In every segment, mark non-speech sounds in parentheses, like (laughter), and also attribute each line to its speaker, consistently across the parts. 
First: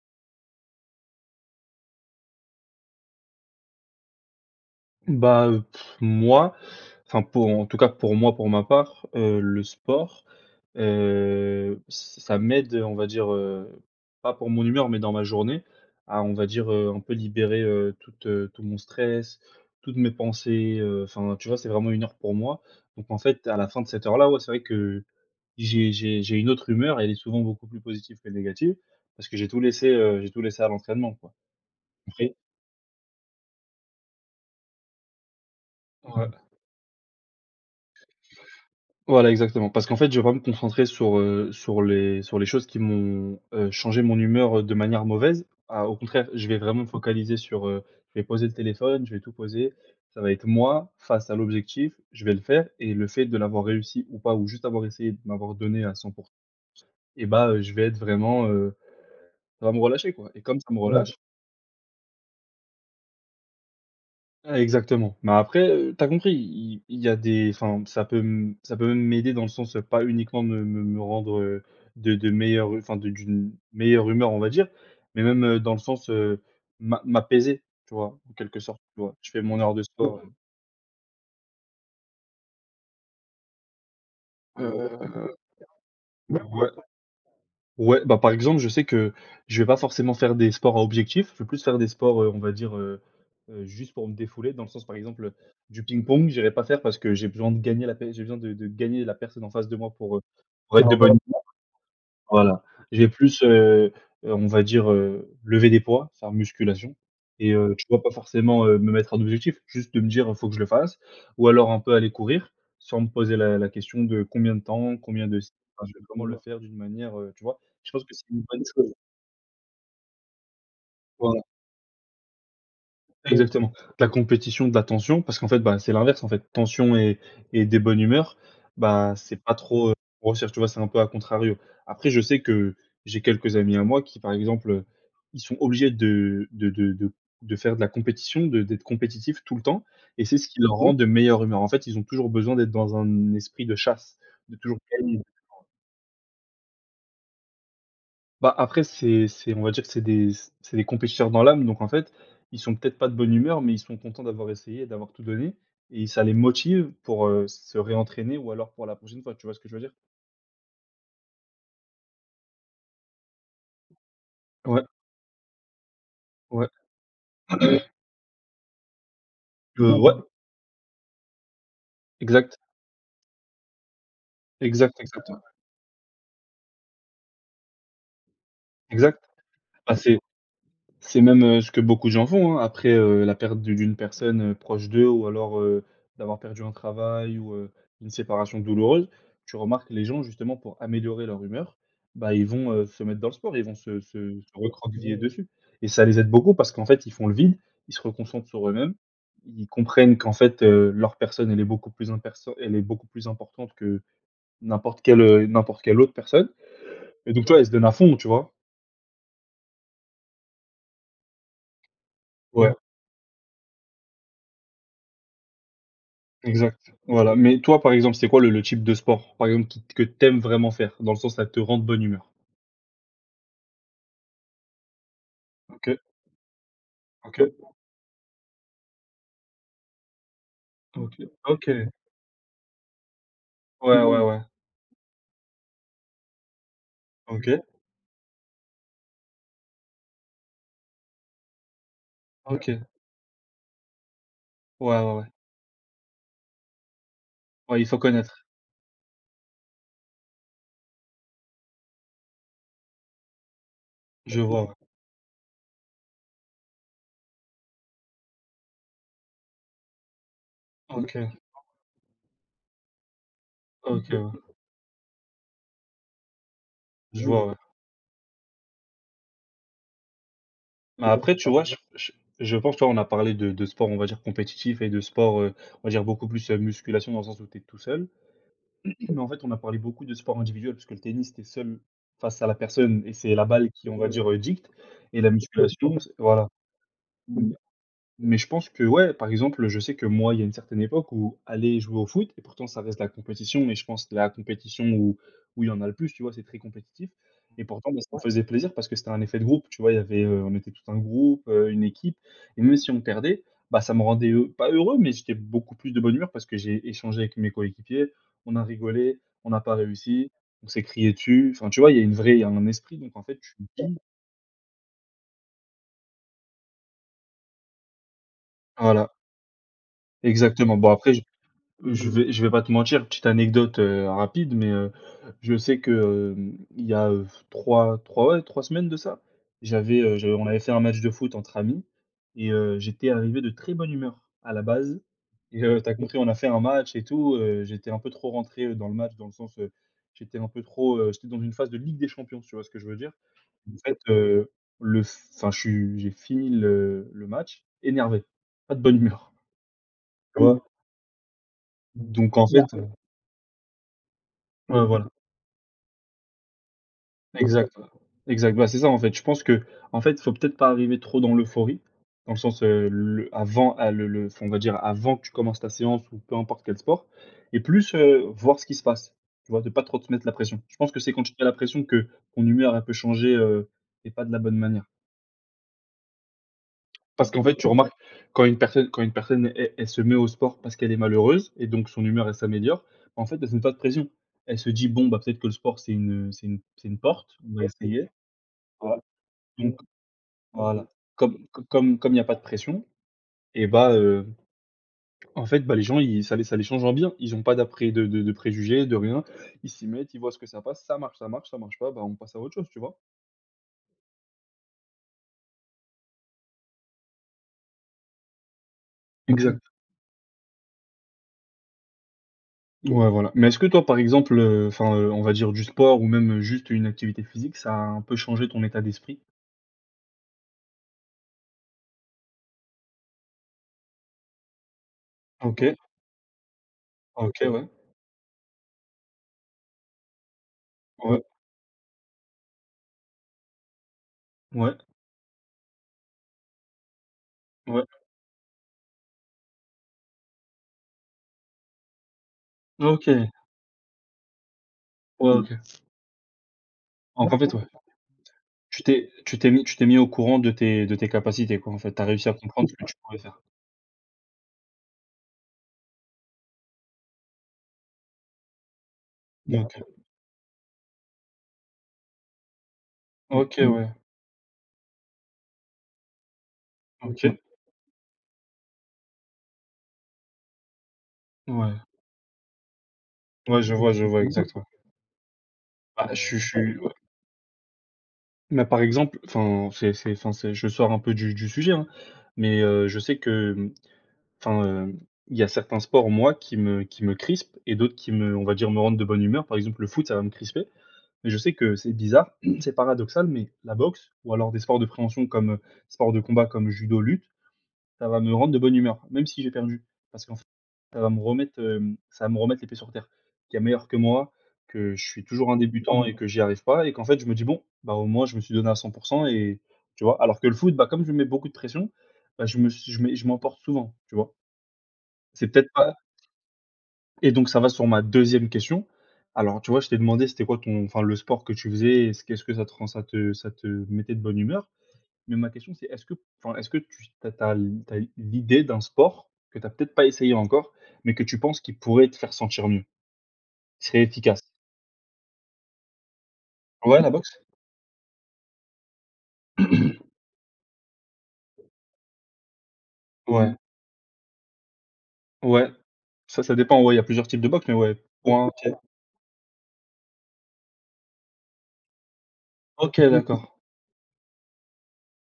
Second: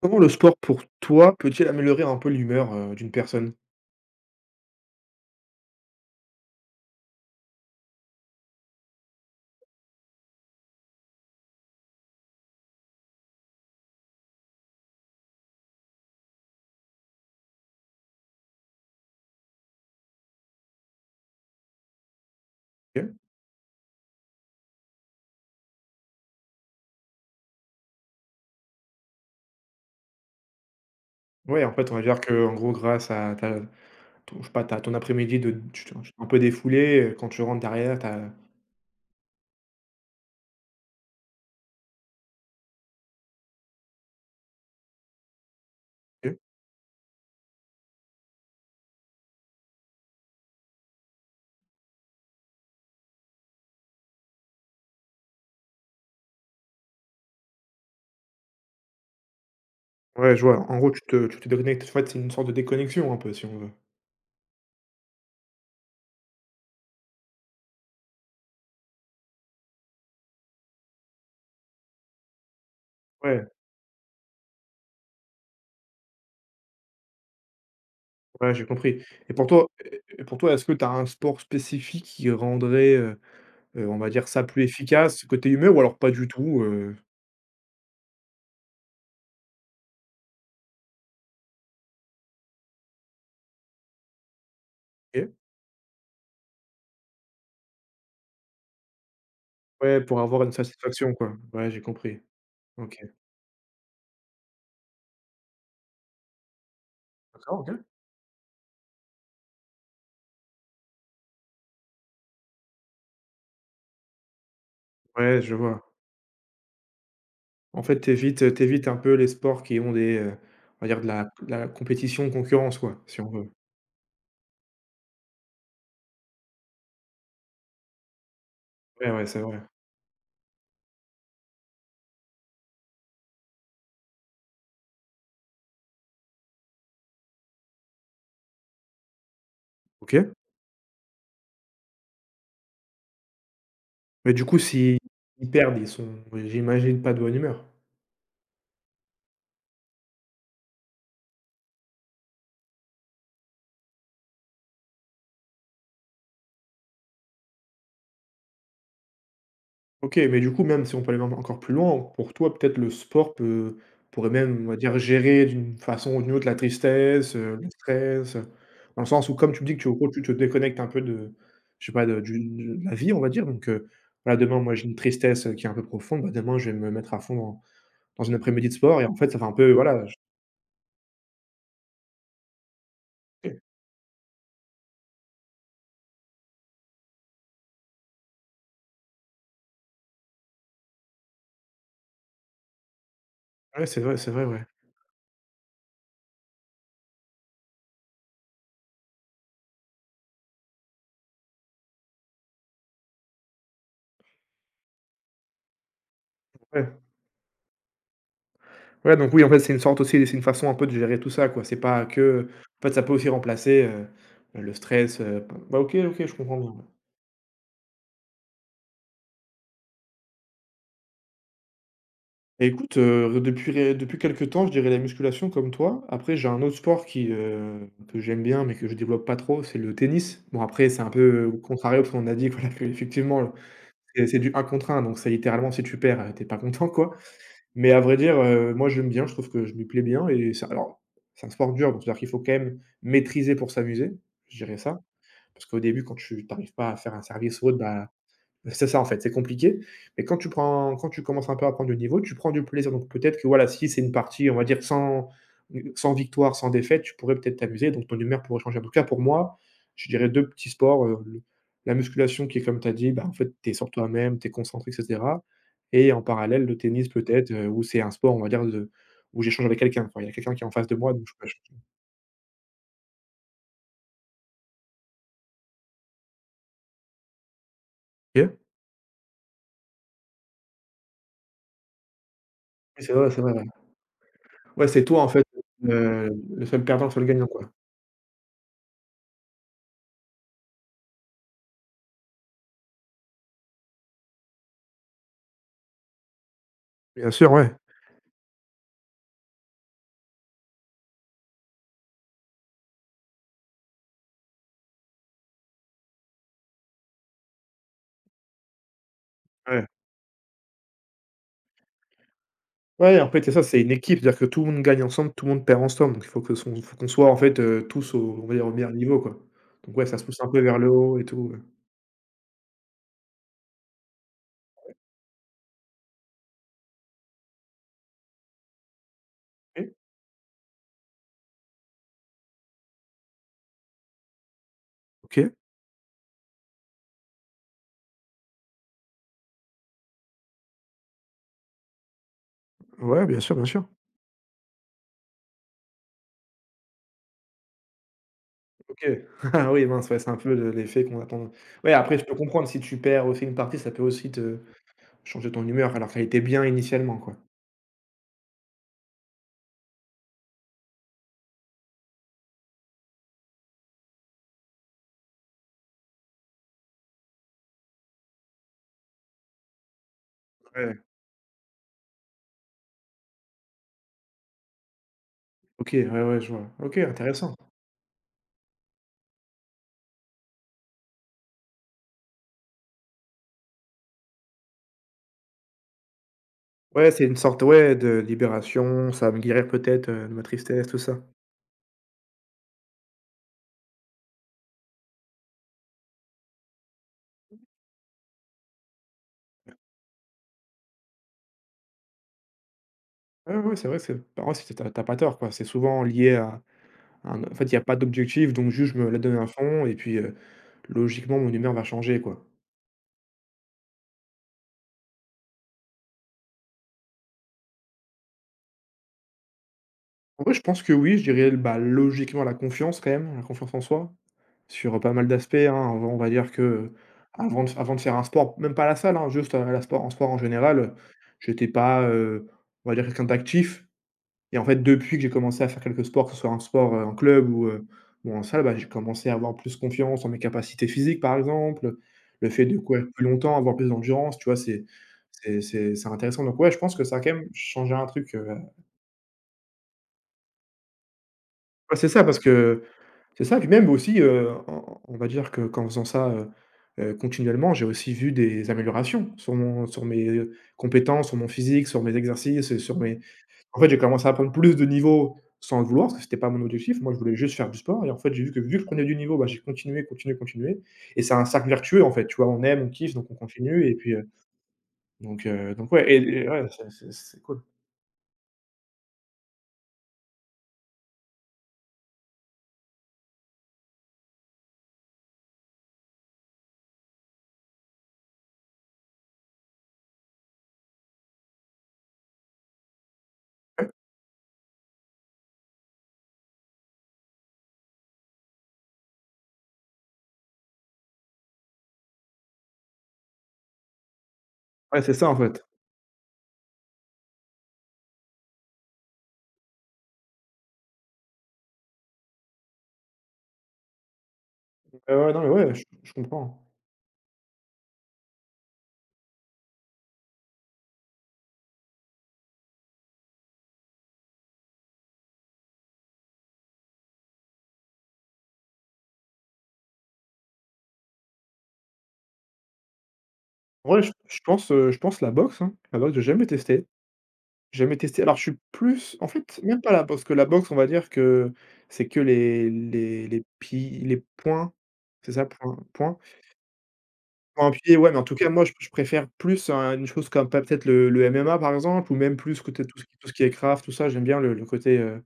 Speaker 1: Comment le sport pour toi peut-il améliorer un peu l'humeur, d'une personne?
Speaker 2: Bah, moi, enfin pour en tout cas pour moi, pour ma part, le sport, ç ça m'aide, on va dire, pas pour mon humeur, mais dans ma journée à, on va dire, un peu libérer, toute, tout mon stress, toutes mes pensées, enfin, tu vois? C'est vraiment une heure pour moi. Donc
Speaker 1: OK.
Speaker 2: en fait, à la fin de cette heure-là, ouais, c'est vrai que j'ai une autre humeur et elle est souvent beaucoup plus positive que négative parce que j'ai tout laissé, j'ai tout laissé à l'entraînement, quoi.
Speaker 1: Ouais, en fait, on va dire
Speaker 2: Après
Speaker 1: que en gros grâce à ta ton je sais pas, ta ton après-midi de tu t'es un peu
Speaker 2: ouais.
Speaker 1: défoulé, quand tu rentres derrière, t'as.
Speaker 2: Voilà, exactement. Parce qu'en fait, je vais pas me concentrer sur les choses qui m'ont, changé mon humeur, de manière mauvaise. Ah, au contraire,
Speaker 1: OK.
Speaker 2: je vais vraiment me focaliser, je vais poser le téléphone, je vais tout poser. Ça va être moi face à l'objectif, je vais le faire et le fait de l'avoir réussi ou pas ou juste avoir essayé de m'avoir donné à 100% et bah, je vais être vraiment, ça va me relâcher, quoi
Speaker 1: Ouais,
Speaker 2: et
Speaker 1: je
Speaker 2: comme
Speaker 1: vois.
Speaker 2: ça
Speaker 1: En
Speaker 2: me
Speaker 1: gros, tu
Speaker 2: relâche,
Speaker 1: te tu te déconnectes. En fait, c'est une sorte de déconnexion un peu, si on veut.
Speaker 2: Ah exactement. Mais après, tu compris, il y a des enfin, ça peut même m'aider dans le sens, pas uniquement me rendre, de meilleure enfin de
Speaker 1: Ouais,
Speaker 2: d'une meilleure humeur, on va dire, mais même, dans le sens, m'apaiser, tu vois? En
Speaker 1: ouais,
Speaker 2: quelque
Speaker 1: j'ai
Speaker 2: sorte, tu
Speaker 1: compris,
Speaker 2: vois? Je
Speaker 1: et
Speaker 2: fais
Speaker 1: pour
Speaker 2: mon
Speaker 1: toi
Speaker 2: heure de sport.
Speaker 1: et pour toi, est-ce que tu as un sport spécifique qui rendrait, on va dire ça plus efficace côté humeur ou alors pas du tout?
Speaker 2: Ouais, bah, par exemple, je sais que je vais pas forcément faire des sports à objectif. Je vais plus faire des sports, on va dire, juste pour me défouler. Dans le sens, par
Speaker 1: OK.
Speaker 2: exemple, du ping-pong, j'irai pas faire parce que j'ai besoin de gagner la personne en face de moi
Speaker 1: Ouais,
Speaker 2: pour,
Speaker 1: pour avoir une
Speaker 2: être de
Speaker 1: satisfaction,
Speaker 2: bonne
Speaker 1: quoi. Ouais, j'ai compris.
Speaker 2: voilà.
Speaker 1: OK.
Speaker 2: Je vais plus, on va dire, lever des poids, faire musculation et
Speaker 1: D'accord, OK.
Speaker 2: tu vois? Pas forcément, me mettre un objectif, juste de me dire: «faut que je le fasse» ou alors un peu aller courir sans me poser la question de combien de temps, combien de
Speaker 1: Ouais,
Speaker 2: si
Speaker 1: je vois.
Speaker 2: enfin, je vais vraiment le faire d'une manière, tu vois?
Speaker 1: En
Speaker 2: Je
Speaker 1: fait,
Speaker 2: pense que c'est une
Speaker 1: t'évites,
Speaker 2: bonne
Speaker 1: t'évites
Speaker 2: chose.
Speaker 1: un peu les sports qui ont des, on va dire de la
Speaker 2: Voilà.
Speaker 1: de la compétition, concurrence, quoi, si on veut.
Speaker 2: Exactement. De la compétition, de la tension, parce qu'en fait, bah, c'est l'inverse, en fait. Tension et des bonnes humeurs,
Speaker 1: Ouais,
Speaker 2: bah,
Speaker 1: ouais, c'est
Speaker 2: c'est pas
Speaker 1: vrai.
Speaker 2: trop, on recherche, tu vois? C'est un peu à contrario. Après, je sais que j'ai quelques amis à moi qui, par exemple, ils sont obligés de faire de la compétition, de d'être compétitifs tout le temps et
Speaker 1: OK.
Speaker 2: c'est ce qui leur Mmh rend de meilleure humeur. En fait, ils ont toujours besoin d'être dans un esprit de chasse,
Speaker 1: Mais du
Speaker 2: de
Speaker 1: coup,
Speaker 2: toujours
Speaker 1: s'ils
Speaker 2: gagner.
Speaker 1: perdent, ils sont, j'imagine, pas de bonne humeur?
Speaker 2: Bah, après, c'est on va dire que c'est des compétiteurs dans l'âme, donc en fait, ils sont peut-être pas de bonne humeur, mais ils sont contents d'avoir essayé d'avoir tout donné et ça les motive pour, se réentraîner ou alors pour la prochaine fois, tu vois ce que je veux dire?
Speaker 1: OK, mais du coup, même si on peut aller même encore plus loin, pour toi, peut-être le sport peut pourrait même, on va
Speaker 2: Ouais,
Speaker 1: dire, gérer d'une façon ou d'une autre la
Speaker 2: ouais,
Speaker 1: tristesse, le
Speaker 2: (clears throat)
Speaker 1: stress, dans le sens où comme tu me dis que tu en gros,
Speaker 2: ouais,
Speaker 1: tu te déconnectes un peu de, je sais pas, de du
Speaker 2: exact,
Speaker 1: de la vie, on va dire, donc voilà, demain, moi, j'ai une
Speaker 2: exact, exact, ouais,
Speaker 1: tristesse, qui est un peu profonde, bah, demain, je vais me mettre à fond dans une après-midi de sport et en
Speaker 2: exact.
Speaker 1: fait, ça fait un peu,
Speaker 2: Bah,
Speaker 1: voilà, je
Speaker 2: c'est C'est même, ce que beaucoup de gens font, hein. Après, la
Speaker 1: OK.
Speaker 2: perte de d'une personne, proche d'eux ou alors, d'avoir perdu un travail ou, une séparation douloureuse, tu remarques les gens justement pour améliorer leur humeur, bah, ils vont, se mettre dans le sport, ils vont
Speaker 1: Ouais,
Speaker 2: se
Speaker 1: c'est
Speaker 2: se
Speaker 1: vrai,
Speaker 2: se
Speaker 1: ouais.
Speaker 2: recroqueviller dessus et ça les aide beaucoup parce qu'en fait, ils font le vide, ils se reconcentrent sur eux-mêmes, ils comprennent qu'en fait, leur personne, elle est beaucoup plus imperso elle est beaucoup plus importante que n'importe quelle autre personne
Speaker 1: Ouais.
Speaker 2: et donc, toi ils se donnent à fond, tu vois?
Speaker 1: Ouais, donc oui, en fait, c'est une sorte aussi c'est une façon un peu de gérer tout ça, quoi. C'est pas que
Speaker 2: Ouais.
Speaker 1: en fait, ça peut aussi remplacer, le stress, bah, OK, OK, je comprends bien,
Speaker 2: Exact.
Speaker 1: ouais.
Speaker 2: Voilà, mais toi, par exemple, c'est quoi le type de sport, par exemple, qui que t'aimes vraiment faire? Dans le sens, ça te rend de bonne humeur?
Speaker 1: Bah, écoute, depuis quelques temps, je dirais la musculation comme
Speaker 2: OK,
Speaker 1: toi. Après, j'ai un autre sport
Speaker 2: OK,
Speaker 1: que j'aime bien, mais que je développe pas trop, c'est le tennis. Bon, après, c'est un
Speaker 2: OK,
Speaker 1: peu
Speaker 2: OK.
Speaker 1: contrarié parce qu'on a dit, (laughs) voilà, qu'effectivement,
Speaker 2: Ouais, ouais,
Speaker 1: c'est
Speaker 2: ouais.
Speaker 1: du 1 contre 1, donc c'est littéralement si tu perds, tu pas content, quoi.
Speaker 2: OK,
Speaker 1: Mais à vrai dire, moi j'aime bien, je trouve que je m'y plais bien et c'est alors, c'est un sport dur, donc c'est-à-dire qu'il faut quand même
Speaker 2: OK.
Speaker 1: maîtriser pour s'amuser, je dirais
Speaker 2: Ouais,
Speaker 1: ça.
Speaker 2: ouais, ouais.
Speaker 1: Parce qu'au début, quand tu n'arrives pas à faire un service ou autre,
Speaker 2: Ouais, il faut
Speaker 1: bah
Speaker 2: connaître.
Speaker 1: c'est ça en fait, c'est compliqué. Mais quand tu commences un peu à prendre du niveau, tu prends du plaisir. Donc peut-être que voilà, si c'est une
Speaker 2: Je
Speaker 1: partie, on
Speaker 2: vois,
Speaker 1: va
Speaker 2: ouais.
Speaker 1: dire, sans victoire, sans défaite, tu pourrais peut-être t'amuser, donc ton humeur pourrait changer. En tout cas, pour moi, je dirais 2 petits sports,
Speaker 2: OK,
Speaker 1: le la musculation qui est comme tu as dit, bah, en fait, tu es sur
Speaker 2: OK,
Speaker 1: toi-même, tu es
Speaker 2: ouais.
Speaker 1: concentré et cetera et en parallèle le tennis
Speaker 2: Je vois,
Speaker 1: peut-être,
Speaker 2: ouais.
Speaker 1: où c'est un sport, on va dire de où j'échange avec quelqu'un, quoi. Il y a quelqu'un qui est en face de
Speaker 2: Bah,
Speaker 1: moi donc je
Speaker 2: après,
Speaker 1: peux
Speaker 2: tu vois,
Speaker 1: échanger.
Speaker 2: je je pense, tu vois, on a parlé de sport, on va dire, compétitif et de sport, on va dire, beaucoup plus, musculation dans le sens où tu es tout seul.
Speaker 1: OK.
Speaker 2: Mais en fait, on a parlé beaucoup de sport individuel puisque le tennis, tu es seul face à la personne et c'est
Speaker 1: C'est
Speaker 2: la
Speaker 1: vrai, ouais.
Speaker 2: balle qui, on va dire, dicte
Speaker 1: Ouais, c'est
Speaker 2: et
Speaker 1: toi en
Speaker 2: la
Speaker 1: fait,
Speaker 2: musculation, c'est voilà.
Speaker 1: le seul perdant, le seul gagnant, quoi.
Speaker 2: Mais je pense que ouais, par exemple, je sais que moi, il y a une certaine époque où aller jouer au foot et pourtant ça reste la compétition mais je pense que la compétition où il y en a le plus, tu vois? C'est très compétitif
Speaker 1: Bien sûr,
Speaker 2: et
Speaker 1: ouais.
Speaker 2: pourtant, bah, ça me Ouais. faisait plaisir parce que c'était un effet de groupe, tu vois? Il y avait, on était tout un groupe, une équipe et même si on perdait, bah, ça me rendait, pas heureux, mais j'étais beaucoup plus de bonne humeur parce que j'ai échangé avec mes coéquipiers, on a rigolé, on n'a pas
Speaker 1: Ouais.
Speaker 2: réussi, on s'est crié dessus, enfin, tu vois? Il y a un esprit donc
Speaker 1: Ouais,
Speaker 2: en
Speaker 1: en
Speaker 2: fait,
Speaker 1: fait, c'est
Speaker 2: tu
Speaker 1: ça,
Speaker 2: te
Speaker 1: c'est une
Speaker 2: dis
Speaker 1: équipe, c'est-à-dire que tout le monde gagne ensemble, tout le monde perd ensemble, donc il faut que son faut qu'on soit, en fait, tous au on va dire, au meilleur
Speaker 2: voilà,
Speaker 1: niveau, quoi. Donc ouais, ça se pousse un peu
Speaker 2: exactement.
Speaker 1: vers le
Speaker 2: Bon après
Speaker 1: haut et tout.
Speaker 2: je vais pas te mentir, petite anecdote, rapide, mais je sais que, hem, il y a, trois trois ouais, 3 semaines de ça,
Speaker 1: OK,
Speaker 2: j'avais, je on avait fait un match de foot entre amis et j'étais arrivé de très bonne humeur à la base
Speaker 1: OK,
Speaker 2: et tu Mmh. compris, on a fait un match et tout, j'étais un peu trop rentré, dans le match, dans le sens, j'étais un peu trop, j'étais dans une phase de Ligue des Champions, tu vois ce que je veux dire?
Speaker 1: ouais, bien sûr, bien
Speaker 2: En
Speaker 1: sûr.
Speaker 2: fait, le enfin, je suis j'ai fini le match énervé, pas de bonne
Speaker 1: OK.
Speaker 2: humeur,
Speaker 1: (laughs) Ah oui, mince, ouais, c'est un
Speaker 2: tu Mmh.
Speaker 1: peu
Speaker 2: vois?
Speaker 1: le l'effet qu'on attend. Ouais, après, je peux
Speaker 2: Donc en Bah
Speaker 1: comprendre,
Speaker 2: fait,
Speaker 1: si tu perds aussi une partie, ça peut aussi te
Speaker 2: heu
Speaker 1: changer ton humeur, alors qu'elle était bien initialement, quoi.
Speaker 2: Exact, exact. Bah, c'est ça en fait. Je pense que en fait, faut peut-être pas arriver trop dans l'euphorie, dans le sens, le avant à le enfin, on va dire avant que tu commences ta séance ou peu importe quel sport et plus, voir ce qui se passe, tu vois? De pas trop te mettre la pression. Je pense
Speaker 1: Ouais,
Speaker 2: que c'est quand tu te mets la pression que ton humeur, elle peut changer, et pas de la bonne manière.
Speaker 1: OK, ouais, ouais, je vois. OK,
Speaker 2: Parce qu'en
Speaker 1: intéressant.
Speaker 2: fait, tu Ouais. remarques quand une personne, elle se met au sport parce qu'elle est malheureuse et donc son humeur, elle s'améliore, en fait, elle se met pas de pression. Elle se dit: «Bon, bah, peut-être que le sport, c'est une
Speaker 1: Ouais, c'est une
Speaker 2: porte, on
Speaker 1: sorte,
Speaker 2: va
Speaker 1: ouais,
Speaker 2: essayer».
Speaker 1: de
Speaker 2: Voilà.
Speaker 1: libération, ça va me guérir peut-être, de ma tristesse,
Speaker 2: Voilà.
Speaker 1: tout ça.
Speaker 2: Comme co comme Comme il n'y a pas de pression et bah, en fait, bah, les gens ils ça les change en bien. Ils ont pas d'après de préjugés, de rien. Ils s'y mettent, ils voient ce que ça passe, ça marche, ça marche, ça marche pas, bah, on passe à autre chose, tu vois?
Speaker 1: Ouais, ouais, c'est vrai, que c'est par contre, si tu as pas tort, quoi, c'est souvent lié à Un en fait, il y a pas d'objectif, donc juste je me la donne à
Speaker 2: Exact.
Speaker 1: fond et puis, logiquement, mon humeur va changer, quoi.
Speaker 2: Ouais, voilà. Mais est-ce que toi, par exemple, enfin, on va dire du sport ou même, juste une activité physique, ça a un peu changé ton état d'esprit?
Speaker 1: En vrai, je pense que oui, je dirais, bah, logiquement, la confiance quand même, la confiance en soi, sur, pas mal d'aspects, hein.
Speaker 2: OK,
Speaker 1: On va dire que,
Speaker 2: OK,
Speaker 1: avant
Speaker 2: ouais,
Speaker 1: de avant de faire un sport, même pas à la salle, hein, juste, à la sport en sport en général,
Speaker 2: ouais,
Speaker 1: j'étais pas, on va dire quelqu'un d'actif. Et en fait,
Speaker 2: ouais,
Speaker 1: depuis que j'ai commencé à faire quelques sports, que ce soit un sport, en club ou, heu,
Speaker 2: ouais.
Speaker 1: ou en salle, bah, j'ai commencé à avoir plus confiance en mes capacités physiques, par exemple, le fait de courir
Speaker 2: OK,
Speaker 1: plus
Speaker 2: ouais,
Speaker 1: longtemps, avoir plus d'endurance, tu vois? C'est
Speaker 2: OK.
Speaker 1: c'est c'est c'est intéressant donc ouais, je pense que ça a
Speaker 2: Donc
Speaker 1: quand
Speaker 2: en
Speaker 1: même
Speaker 2: fait, ouais,
Speaker 1: changé un truc,
Speaker 2: tu t'es mis tu t'es mis au courant de tes capacités, quoi, en fait.
Speaker 1: ouais,
Speaker 2: Tu as
Speaker 1: c'est ça
Speaker 2: réussi à
Speaker 1: parce
Speaker 2: comprendre ce
Speaker 1: que
Speaker 2: que tu pouvais faire.
Speaker 1: c'est ça, puis même aussi, on va dire que qu'en faisant ça, continuellement, j'ai aussi vu des améliorations sur
Speaker 2: OK.
Speaker 1: mon sur mes, compétences, sur mon physique, sur mes exercices, sur mes
Speaker 2: OK,
Speaker 1: En
Speaker 2: ouais.
Speaker 1: fait, j'ai commencé à prendre plus de niveau sans le vouloir, parce que c'était pas mon objectif. Moi, je voulais
Speaker 2: OK,
Speaker 1: juste faire du sport et en fait, j'ai vu que je prenais du niveau, bah, j'ai continué, continué, continué et c'est un cercle
Speaker 2: ouais.
Speaker 1: vertueux, en fait, tu vois? On aime, on kiffe, donc on
Speaker 2: Ouais,
Speaker 1: continue et
Speaker 2: je
Speaker 1: puis,
Speaker 2: vois exactement.
Speaker 1: donc
Speaker 2: Bah,
Speaker 1: ouais et
Speaker 2: je suis je
Speaker 1: et ouais,
Speaker 2: suis
Speaker 1: c'est
Speaker 2: ouais.
Speaker 1: c'est c'est cool.
Speaker 2: Mais par exemple, enfin, c'est je sors un peu du sujet, hein, mais je sais que, mmh, enfin, hem, il y a certains sports, moi, qui me crispent et d'autres qui me on va dire, me rendent de bonne humeur. Par exemple, le foot, ça va me crisper, mais je sais que c'est bizarre, (clears throat) c'est paradoxal, mais la boxe ou alors des sports de préhension comme, sports de combat comme judo, lutte, ça va me rendre de bonne humeur, même si j'ai perdu. Parce qu'en fait, ça va me remettre les pieds sur terre. Qu'il y a meilleur que moi, que
Speaker 1: Ouais,
Speaker 2: je
Speaker 1: c'est
Speaker 2: suis
Speaker 1: ça, en
Speaker 2: toujours un
Speaker 1: fait.
Speaker 2: débutant et que j'y arrive pas et qu'en fait, je me dis: «Bon, bah, au moins je me suis donné à 100 et» tu vois? Alors que le foot, bah, comme je mets beaucoup de pression, bah, je me suis je mets je m'emporte souvent, tu vois?
Speaker 1: Ouais, ouais, non,
Speaker 2: C'est
Speaker 1: mais
Speaker 2: peut-être
Speaker 1: ouais, je
Speaker 2: pas
Speaker 1: je comprends.
Speaker 2: Et donc ça va sur ma deuxième question. Alors, tu vois, je t'ai demandé c'était quoi ton enfin, le sport que tu faisais et ce qu'est-ce que ça te rend ça te mettait de bonne humeur? Mais ma question, c'est est-ce que enfin, est-ce que tu as l'idée d'un sport que tu as peut-être pas essayé encore, mais que tu penses qui pourrait te faire sentir mieux, qui
Speaker 1: Ouais,
Speaker 2: serait
Speaker 1: je je
Speaker 2: efficace?
Speaker 1: pense, heu, je pense la boxe, hein. La boxe, j'ai jamais testé.
Speaker 2: Ouais, la boxe?
Speaker 1: J'ai jamais testé. Alors, je suis plus en fait, même pas la boxe. Parce que la boxe, on va dire que c'est que les les les
Speaker 2: Ouais,
Speaker 1: pi les poings, c'est ça?
Speaker 2: ouais.
Speaker 1: Poings poings?
Speaker 2: Ça dépend, ouais, il y a plusieurs types de
Speaker 1: Pour
Speaker 2: boxe,
Speaker 1: un
Speaker 2: mais
Speaker 1: pied,
Speaker 2: ouais.
Speaker 1: ouais, mais en
Speaker 2: Ouais,
Speaker 1: tout cas, moi, je
Speaker 2: OK.
Speaker 1: je préfère plus un une chose comme pas peut-être le MMA, par exemple, ou même plus côté tout
Speaker 2: OK,
Speaker 1: ce qui- tout ce qui
Speaker 2: d'accord.
Speaker 1: est craft, tout ça. J'aime bien le côté,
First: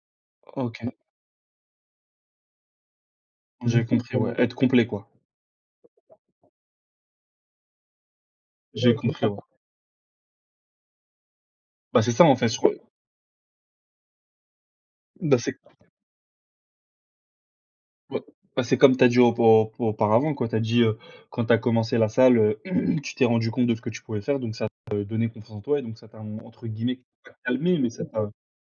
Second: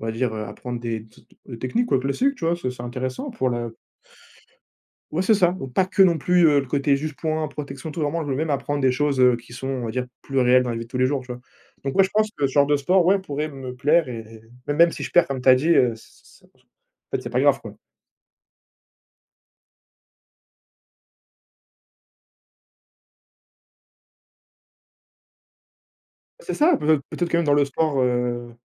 Speaker 1: on va dire, apprendre
Speaker 2: OK.
Speaker 1: des techniques, quoi, classiques, tu vois? C'est intéressant pour la
Speaker 2: J'ai compris, ouais, être complet, quoi.
Speaker 1: ouais, c'est ça, donc pas que non plus, le côté juste points, protection, tout. Vraiment, je veux même apprendre des
Speaker 2: J'ai
Speaker 1: choses,
Speaker 2: compris, ouais.
Speaker 1: qui sont, on va dire, plus réelles dans la vie de tous les jours, tu vois? Donc
Speaker 2: Bah,
Speaker 1: ouais, je
Speaker 2: c'est ça,
Speaker 1: pense
Speaker 2: en
Speaker 1: que
Speaker 2: fait,
Speaker 1: ce
Speaker 2: sur
Speaker 1: genre de sport, ouais, pourrait me plaire et même si je perds,
Speaker 2: bah,
Speaker 1: comme tu as
Speaker 2: c'est
Speaker 1: dit, c c en fait, c'est pas grave, quoi.
Speaker 2: ouais, bah, c'est comme tu as dit au au auparavant, quoi. Tu as dit, quand tu as commencé la salle, (clears throat) tu t'es rendu compte de ce que tu pouvais faire, donc ça te donné confiance en toi et donc ça t'a
Speaker 1: C'est
Speaker 2: entre
Speaker 1: ça, peut
Speaker 2: guillemets,
Speaker 1: peut-être
Speaker 2: pas
Speaker 1: quand même dans le
Speaker 2: «calmé», mais
Speaker 1: sport,
Speaker 2: ça t'a.
Speaker 1: heu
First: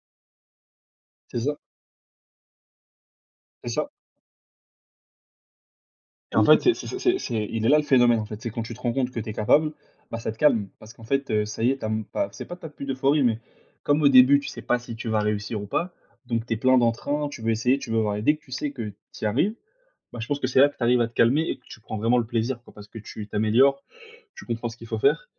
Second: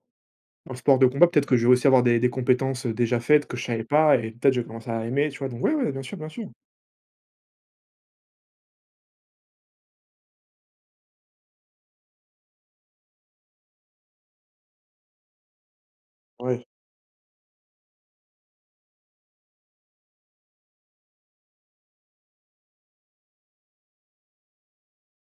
Speaker 1: En sport de combat,
Speaker 2: C'est
Speaker 1: peut-être que
Speaker 2: ça,
Speaker 1: je vais aussi avoir des compétences, déjà faites que je
Speaker 2: c'est
Speaker 1: savais
Speaker 2: ça.
Speaker 1: pas et peut-être je vais commencer à aimer, tu vois? Donc ouais, ouais, bien sûr, bien
Speaker 2: Et en
Speaker 1: sûr.
Speaker 2: fait, c'est il est là le phénomène, en fait. C'est quand tu te rends compte que tu es capable, bah, ça te calme parce qu'en fait, ça y est, tu m pas c'est pas tu as plus d'euphorie, mais comme au début, tu sais pas si tu vas réussir ou pas, donc tu es
Speaker 1: Ouais.
Speaker 2: plein d'entrain, tu veux essayer, tu veux voir et dès que tu sais que tu y arrives, bah, je pense que c'est là que tu arrives à te calmer et que tu prends vraiment le plaisir, quoi, parce que tu t'améliores, tu comprends ce qu'il faut faire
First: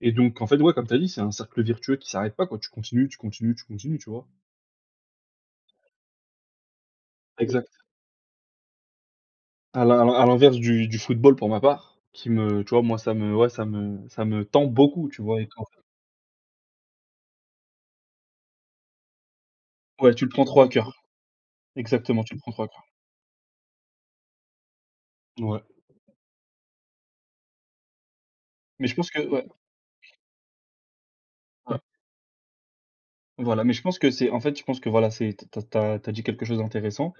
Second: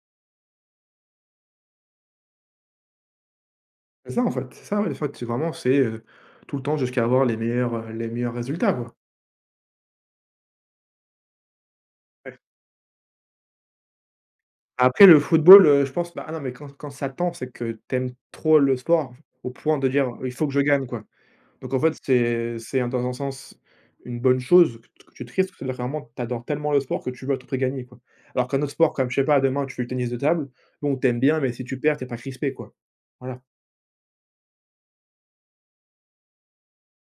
Speaker 2: et donc en fait, ouais, comme tu as dit, c'est un cercle vertueux qui s'arrête pas, quoi. Tu continues, tu continues, tu continues, tu
Speaker 1: C'est ça,
Speaker 2: vois?
Speaker 1: en fait, c'est ça, ouais, en fait, c'est vraiment, tout le temps jusqu'à avoir les
Speaker 2: Exact.
Speaker 1: meilleurs, heu, les meilleurs résultats, quoi.
Speaker 2: À l'inverse du football pour ma part, qui
Speaker 1: Ouais.
Speaker 2: me tu vois, moi, ça me ouais, ça me tend
Speaker 1: Après
Speaker 2: beaucoup,
Speaker 1: le
Speaker 2: tu vois? Et
Speaker 1: football,
Speaker 2: quand
Speaker 1: je pense. Bah, ah non, mais quand ça tend, c'est que tu aimes trop le sport au point de dire:
Speaker 2: ouais, tu le
Speaker 1: «Il
Speaker 2: prends
Speaker 1: faut que je
Speaker 2: trop à
Speaker 1: gagne»,
Speaker 2: cœur.
Speaker 1: quoi. Donc en fait,
Speaker 2: Exactement, tu le prends
Speaker 1: c'est
Speaker 2: trop à
Speaker 1: c'est
Speaker 2: cœur.
Speaker 1: en dans un sens une bonne chose que tu tristes,
Speaker 2: Ouais.
Speaker 1: c'est-à-dire que vraiment tu adores tellement le sport que tu veux à tout prix gagner, quoi. Alors qu'un autre
Speaker 2: Mais
Speaker 1: sport
Speaker 2: je pense
Speaker 1: comme, je
Speaker 2: que
Speaker 1: sais pas,
Speaker 2: ouais,
Speaker 1: demain, tu fais du tennis de table, bon, t'aimes bien, mais si
Speaker 2: ouais,
Speaker 1: tu perds, t'es pas crispé, quoi. Voilà,
Speaker 2: voilà, mais je pense que c'est en fait, je pense que voilà, c'est t'as tu dit quelque chose d'intéressant.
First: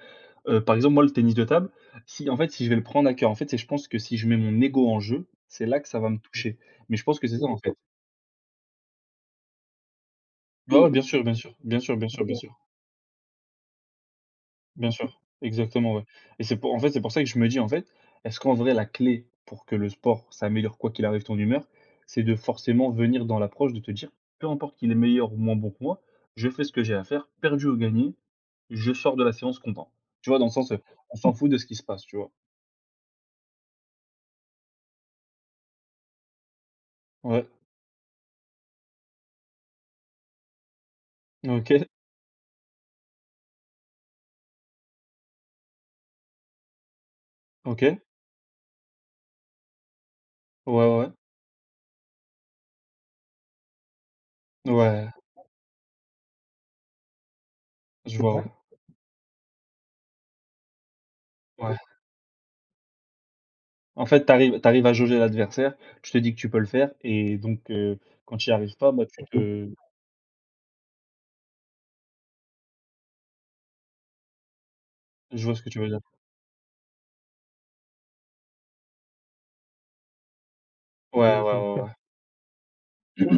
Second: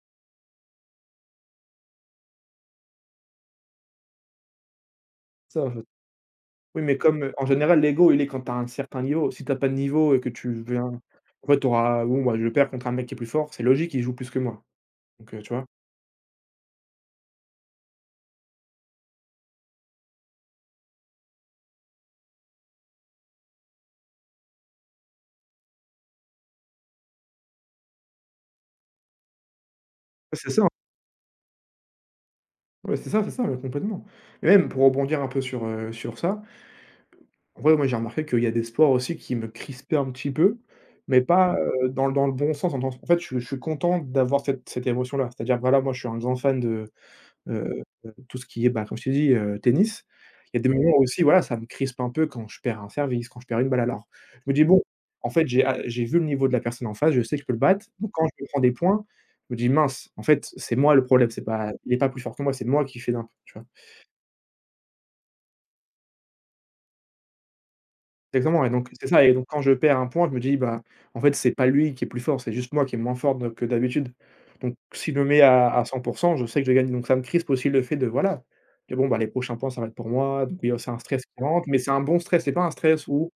Speaker 2: Par exemple, moi, le tennis de table, si en fait, si je vais le prendre à cœur, en fait, c'est je pense que si je mets mon ego en jeu,
Speaker 1: ça,
Speaker 2: c'est
Speaker 1: en
Speaker 2: là
Speaker 1: fait.
Speaker 2: que ça va me toucher.
Speaker 1: Oui,
Speaker 2: Mais
Speaker 1: mais
Speaker 2: je pense
Speaker 1: comme,
Speaker 2: que c'est ça,
Speaker 1: en
Speaker 2: en fait.
Speaker 1: général, l'ego, il est quand tu as un certain niveau. Si t'as pas de niveau et que tu
Speaker 2: Ouais, ouais,
Speaker 1: viens
Speaker 2: bien sûr, bien
Speaker 1: en
Speaker 2: sûr.
Speaker 1: fait, tu
Speaker 2: Bien sûr,
Speaker 1: auras:
Speaker 2: bien
Speaker 1: «Bon,
Speaker 2: sûr,
Speaker 1: bah,
Speaker 2: bien
Speaker 1: je
Speaker 2: sûr.
Speaker 1: perds contre un mec qui est plus fort, c'est logique, il joue plus que moi»,
Speaker 2: Bien sûr,
Speaker 1: donc tu vois?
Speaker 2: exactement, ouais. Et c'est pour en fait, c'est pour ça que je me dis, en fait, est-ce qu'en vrai la clé pour que le sport, ça améliore quoi qu'il arrive ton humeur, c'est de forcément venir dans l'approche de te dire: «Peu importe qu'il est meilleur ou moins bon que moi, je fais ce que j'ai à faire, perdu ou gagné, je sors de la séance content». Tu
Speaker 1: Ouais,
Speaker 2: vois? Dans
Speaker 1: c'est
Speaker 2: le
Speaker 1: ça,
Speaker 2: sens, on s'en fout de ce qui se passe, tu vois?
Speaker 1: ouais, c'est ça, ouais, complètement. Et même pour rebondir un peu sur ça.
Speaker 2: Ouais,
Speaker 1: Ouais, moi j'ai remarqué qu'il y a des sports aussi qui me crispaient un petit peu, mais pas,
Speaker 2: OK,
Speaker 1: dans le bon sens. En fait, je suis content d'avoir cette émotion-là. C'est-à-dire, voilà, moi je suis un grand fan de, heu,
Speaker 2: OK.
Speaker 1: tout ce qui est, bah, comme je t'ai dit, tennis. Il y a des
Speaker 2: Ouais,
Speaker 1: moments
Speaker 2: ouais, ouais.
Speaker 1: aussi, voilà, ça me crispe un peu quand je perds un service, quand je perds une balle. Alors, je me dis: «Bon,
Speaker 2: Ouais,
Speaker 1: en fait, j'ai vu le niveau de la personne en face, je sais que je peux le battre». Donc
Speaker 2: je
Speaker 1: quand je
Speaker 2: vois,
Speaker 1: me prends des points, je me dis: «Mince, en fait, c'est moi le problème, c'est
Speaker 2: ouais.
Speaker 1: pas
Speaker 2: Ouais.
Speaker 1: il est pas plus fort que moi, c'est moi qui fais d'un tu.
Speaker 2: En fait, t'arrives à jauger l'adversaire, tu te dis que tu peux le faire et donc quand tu n'y
Speaker 1: Exactement, et
Speaker 2: arrives
Speaker 1: donc
Speaker 2: pas, bah,
Speaker 1: c'est ça,
Speaker 2: tu
Speaker 1: et donc quand
Speaker 2: te.
Speaker 1: je perds un point, je me dis: «Bah, en fait, c'est pas lui qui est plus fort, c'est juste moi qui est moins fort de que d'habitude». Donc si je me mets
Speaker 2: Je vois ce que
Speaker 1: à
Speaker 2: tu
Speaker 1: à
Speaker 2: veux dire.
Speaker 1: 100, je sais que je gagne. Donc ça me crispe aussi le fait de voilà, que bon, bah, les prochains points, ça va être pour moi. Donc il y a c'est un stress
Speaker 2: Ouais, ouais,
Speaker 1: qui rentre, mais
Speaker 2: ouais, ouais.
Speaker 1: c'est un bon stress, c'est pas un stress où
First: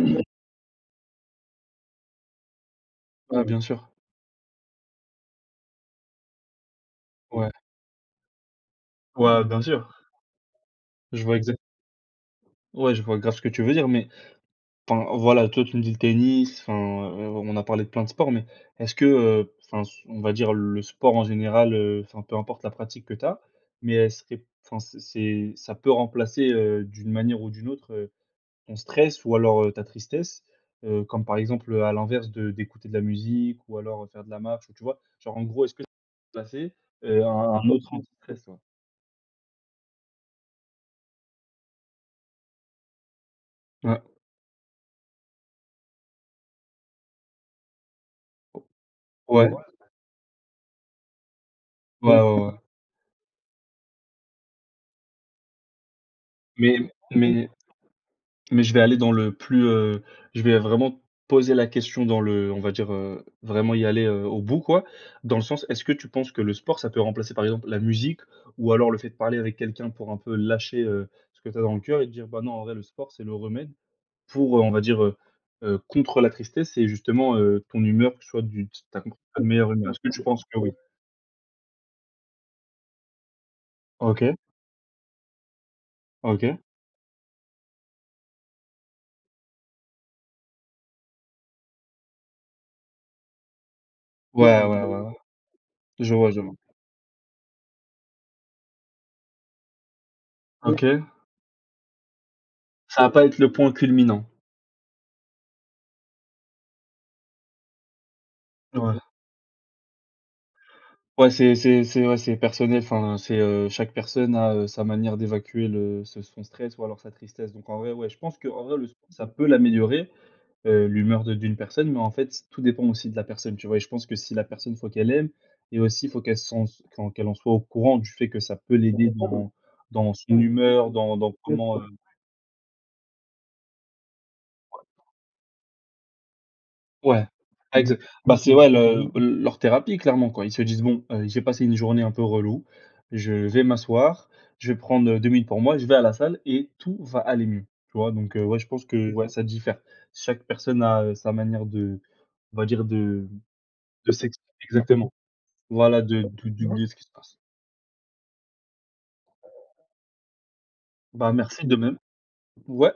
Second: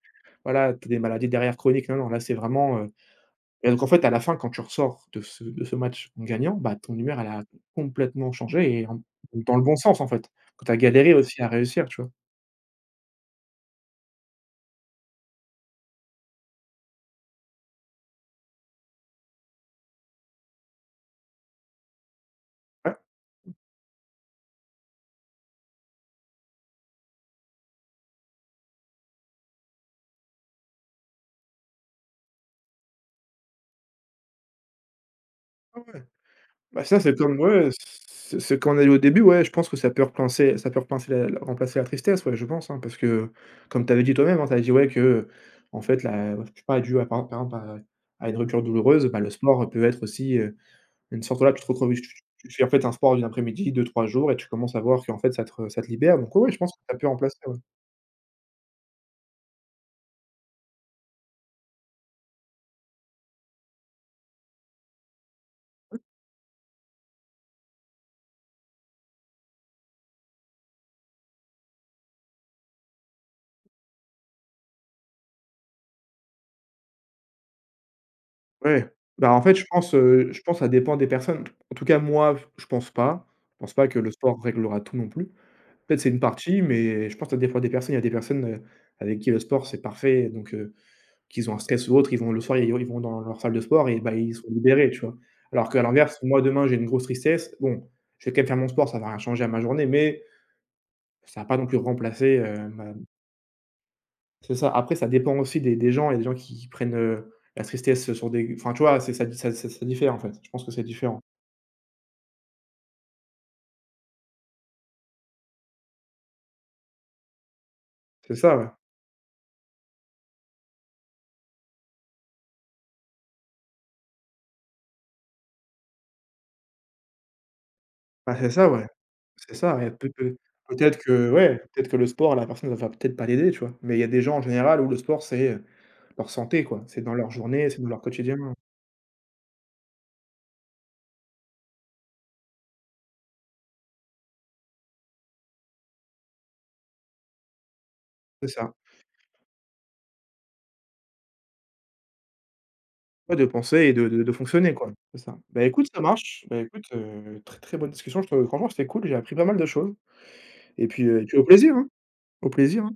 Speaker 1: voilà, tu as des maladies derrière chroniques. Non, non, là, c'est vraiment,
Speaker 2: Ouais, bien
Speaker 1: et donc en
Speaker 2: sûr.
Speaker 1: fait, à la fin, quand tu ressors de ce match en gagnant, bah, ton humeur, elle a
Speaker 2: Ouais.
Speaker 1: complètement changé, et en
Speaker 2: Ouais,
Speaker 1: dans
Speaker 2: bien
Speaker 1: le bon
Speaker 2: sûr.
Speaker 1: sens, en fait. Que tu as galéré
Speaker 2: Je vois
Speaker 1: aussi à
Speaker 2: exact
Speaker 1: réussir, tu vois?
Speaker 2: Ouais, je vois grave ce que tu veux dire, mais enfin, voilà, toi, tu me dis le tennis, enfin, on a parlé de plein de sports, mais est-ce que, enfin, s on va dire le sport en général, enfin, peu importe la
Speaker 1: Ouais.
Speaker 2: pratique que tu as, mais elle serait enfin, c'est ça peut remplacer, d'une manière ou d'une autre, ton stress ou alors, ta tristesse? Comme par exemple, à l'inverse de d'écouter de la musique ou alors, faire de la marche ou tu vois? Genre en gros, est-ce que
Speaker 1: Ouais,
Speaker 2: ça
Speaker 1: ouais.
Speaker 2: peut remplacer,
Speaker 1: Bah, ça, c'est comme
Speaker 2: un
Speaker 1: ouais,
Speaker 2: autre
Speaker 1: c'est
Speaker 2: anti-stress, ouais.
Speaker 1: c'est quand on a eu au début, ouais, je pense que ça peut repenser la remplacer la tristesse, ouais, je pense, hein, parce que comme tu avais dit toi-même, hein, tu avais dit, ouais, qu'en fait, la je sais pas, dû à par exemple à une rupture douloureuse, bah, le
Speaker 2: Ouais, ouais,
Speaker 1: sport peut être aussi, une sorte voilà, tu te retrouves tu
Speaker 2: ouais,
Speaker 1: tu
Speaker 2: ouais,
Speaker 1: tu
Speaker 2: ouais.
Speaker 1: fais en fait un sport d'une après-midi, deux trois jours, et tu commences à voir qu'en fait ça te libère, donc ouais, ouais, je pense
Speaker 2: Mais
Speaker 1: que ça peut remplacer,
Speaker 2: mais
Speaker 1: ouais.
Speaker 2: mais je vais aller dans le plus, je vais vraiment poser la question dans le on va dire, vraiment y aller, au bout quoi. Dans le sens, est-ce que tu penses que le sport, ça peut remplacer par exemple la musique ou alors le fait de parler avec quelqu'un pour un peu lâcher, ce que tu as dans le cœur et te dire: «Bah non, en vrai, le sport, c'est le remède pour», on va dire, contre la tristesse et justement, ton humeur, que ce soit du
Speaker 1: Ouais,
Speaker 2: ta
Speaker 1: bah, en
Speaker 2: ta
Speaker 1: fait,
Speaker 2: meilleure humeur. Est-ce que tu
Speaker 1: je
Speaker 2: penses que
Speaker 1: pense ça
Speaker 2: oui?
Speaker 1: dépend des personnes. En tout cas, moi, je pense pas. Je pense pas que le
Speaker 2: OK,
Speaker 1: sport réglera tout non plus. Peut-être c'est une
Speaker 2: OK.
Speaker 1: partie, mais je pense à des fois des personnes il y a des personnes, avec qui le sport c'est parfait, donc qu'ils ont un stress ou autre, ils vont le soir, ils vont dans leur salle de sport, et bah, ils sont
Speaker 2: Ouais, ouais,
Speaker 1: libérés,
Speaker 2: ouais,
Speaker 1: tu
Speaker 2: ouais.
Speaker 1: vois? Alors qu'à
Speaker 2: Je
Speaker 1: l'inverse,
Speaker 2: vois, je
Speaker 1: moi
Speaker 2: vois.
Speaker 1: demain j'ai une grosse tristesse, bon, je vais quand même faire mon sport, ça va rien changer à ma journée, mais
Speaker 2: OK.
Speaker 1: ça va pas non plus remplacer, ma
Speaker 2: Ça va pas être le point culminant.
Speaker 1: c'est ça. Après ça dépend aussi des gens, il y a des gens qui prennent, la tristesse sur des enfin tu vois?
Speaker 2: Ouais.
Speaker 1: C'est ça diffère en fait, je pense que c'est différent.
Speaker 2: Ouais, c'est ouais, c'est personnel, enfin, c'est, chaque personne a, sa manière d'évacuer le ce son stress ou alors sa tristesse. Donc en vrai, ouais, je
Speaker 1: C'est
Speaker 2: pense que
Speaker 1: ça,
Speaker 2: en
Speaker 1: ouais.
Speaker 2: vrai, le sport, ça peut l'améliorer, l'humeur de d'une personne, mais en fait, tout dépend aussi de la personne, tu vois? Et je pense que si la personne, faut qu'elle aime et aussi faut qu'elle s'en qu'en qu'elle en soit au courant du fait
Speaker 1: Bah,
Speaker 2: que
Speaker 1: c'est
Speaker 2: ça
Speaker 1: ça,
Speaker 2: peut
Speaker 1: ouais.
Speaker 2: l'aider dans
Speaker 1: C'est ça, ouais,
Speaker 2: son humeur,
Speaker 1: peut-être
Speaker 2: dans
Speaker 1: que
Speaker 2: dans
Speaker 1: ouais,
Speaker 2: comment.
Speaker 1: peut-être que le sport, la personne, elle va peut-être pas l'aider, tu vois? Mais il y a des gens en général où le sport, c'est, leur santé, quoi. C'est dans
Speaker 2: Ouais,
Speaker 1: leur journée,
Speaker 2: ah,
Speaker 1: c'est dans
Speaker 2: exa
Speaker 1: leur quotidien.
Speaker 2: bah, c'est ouais le leur thérapie clairement quoi. Ils se disent: «Bon, j'ai passé une journée un peu relou, je vais m'asseoir, je vais prendre, 2 minutes pour moi, je vais à la salle et tout va aller mieux». Tu vois? Donc
Speaker 1: C'est
Speaker 2: ouais, je
Speaker 1: ça.
Speaker 2: pense que ouais, ça diffère. Chaque personne a, sa manière de on va dire
Speaker 1: Ouais, de penser et de
Speaker 2: de
Speaker 1: de
Speaker 2: s'ex
Speaker 1: fonctionner, quoi.
Speaker 2: exactement.
Speaker 1: C'est ça. Bah, écoute, ça
Speaker 2: Voilà
Speaker 1: marche.
Speaker 2: de
Speaker 1: Bah, écoute,
Speaker 2: d'oublier ce qui se passe.
Speaker 1: très, très bonne discussion. Je te franchement, c'était cool. J'ai appris pas mal de choses, et puis, heu, et
Speaker 2: Bah,
Speaker 1: puis au
Speaker 2: merci
Speaker 1: plaisir,
Speaker 2: de
Speaker 1: hein.
Speaker 2: même.
Speaker 1: Au plaisir,
Speaker 2: Ouais.
Speaker 1: hein.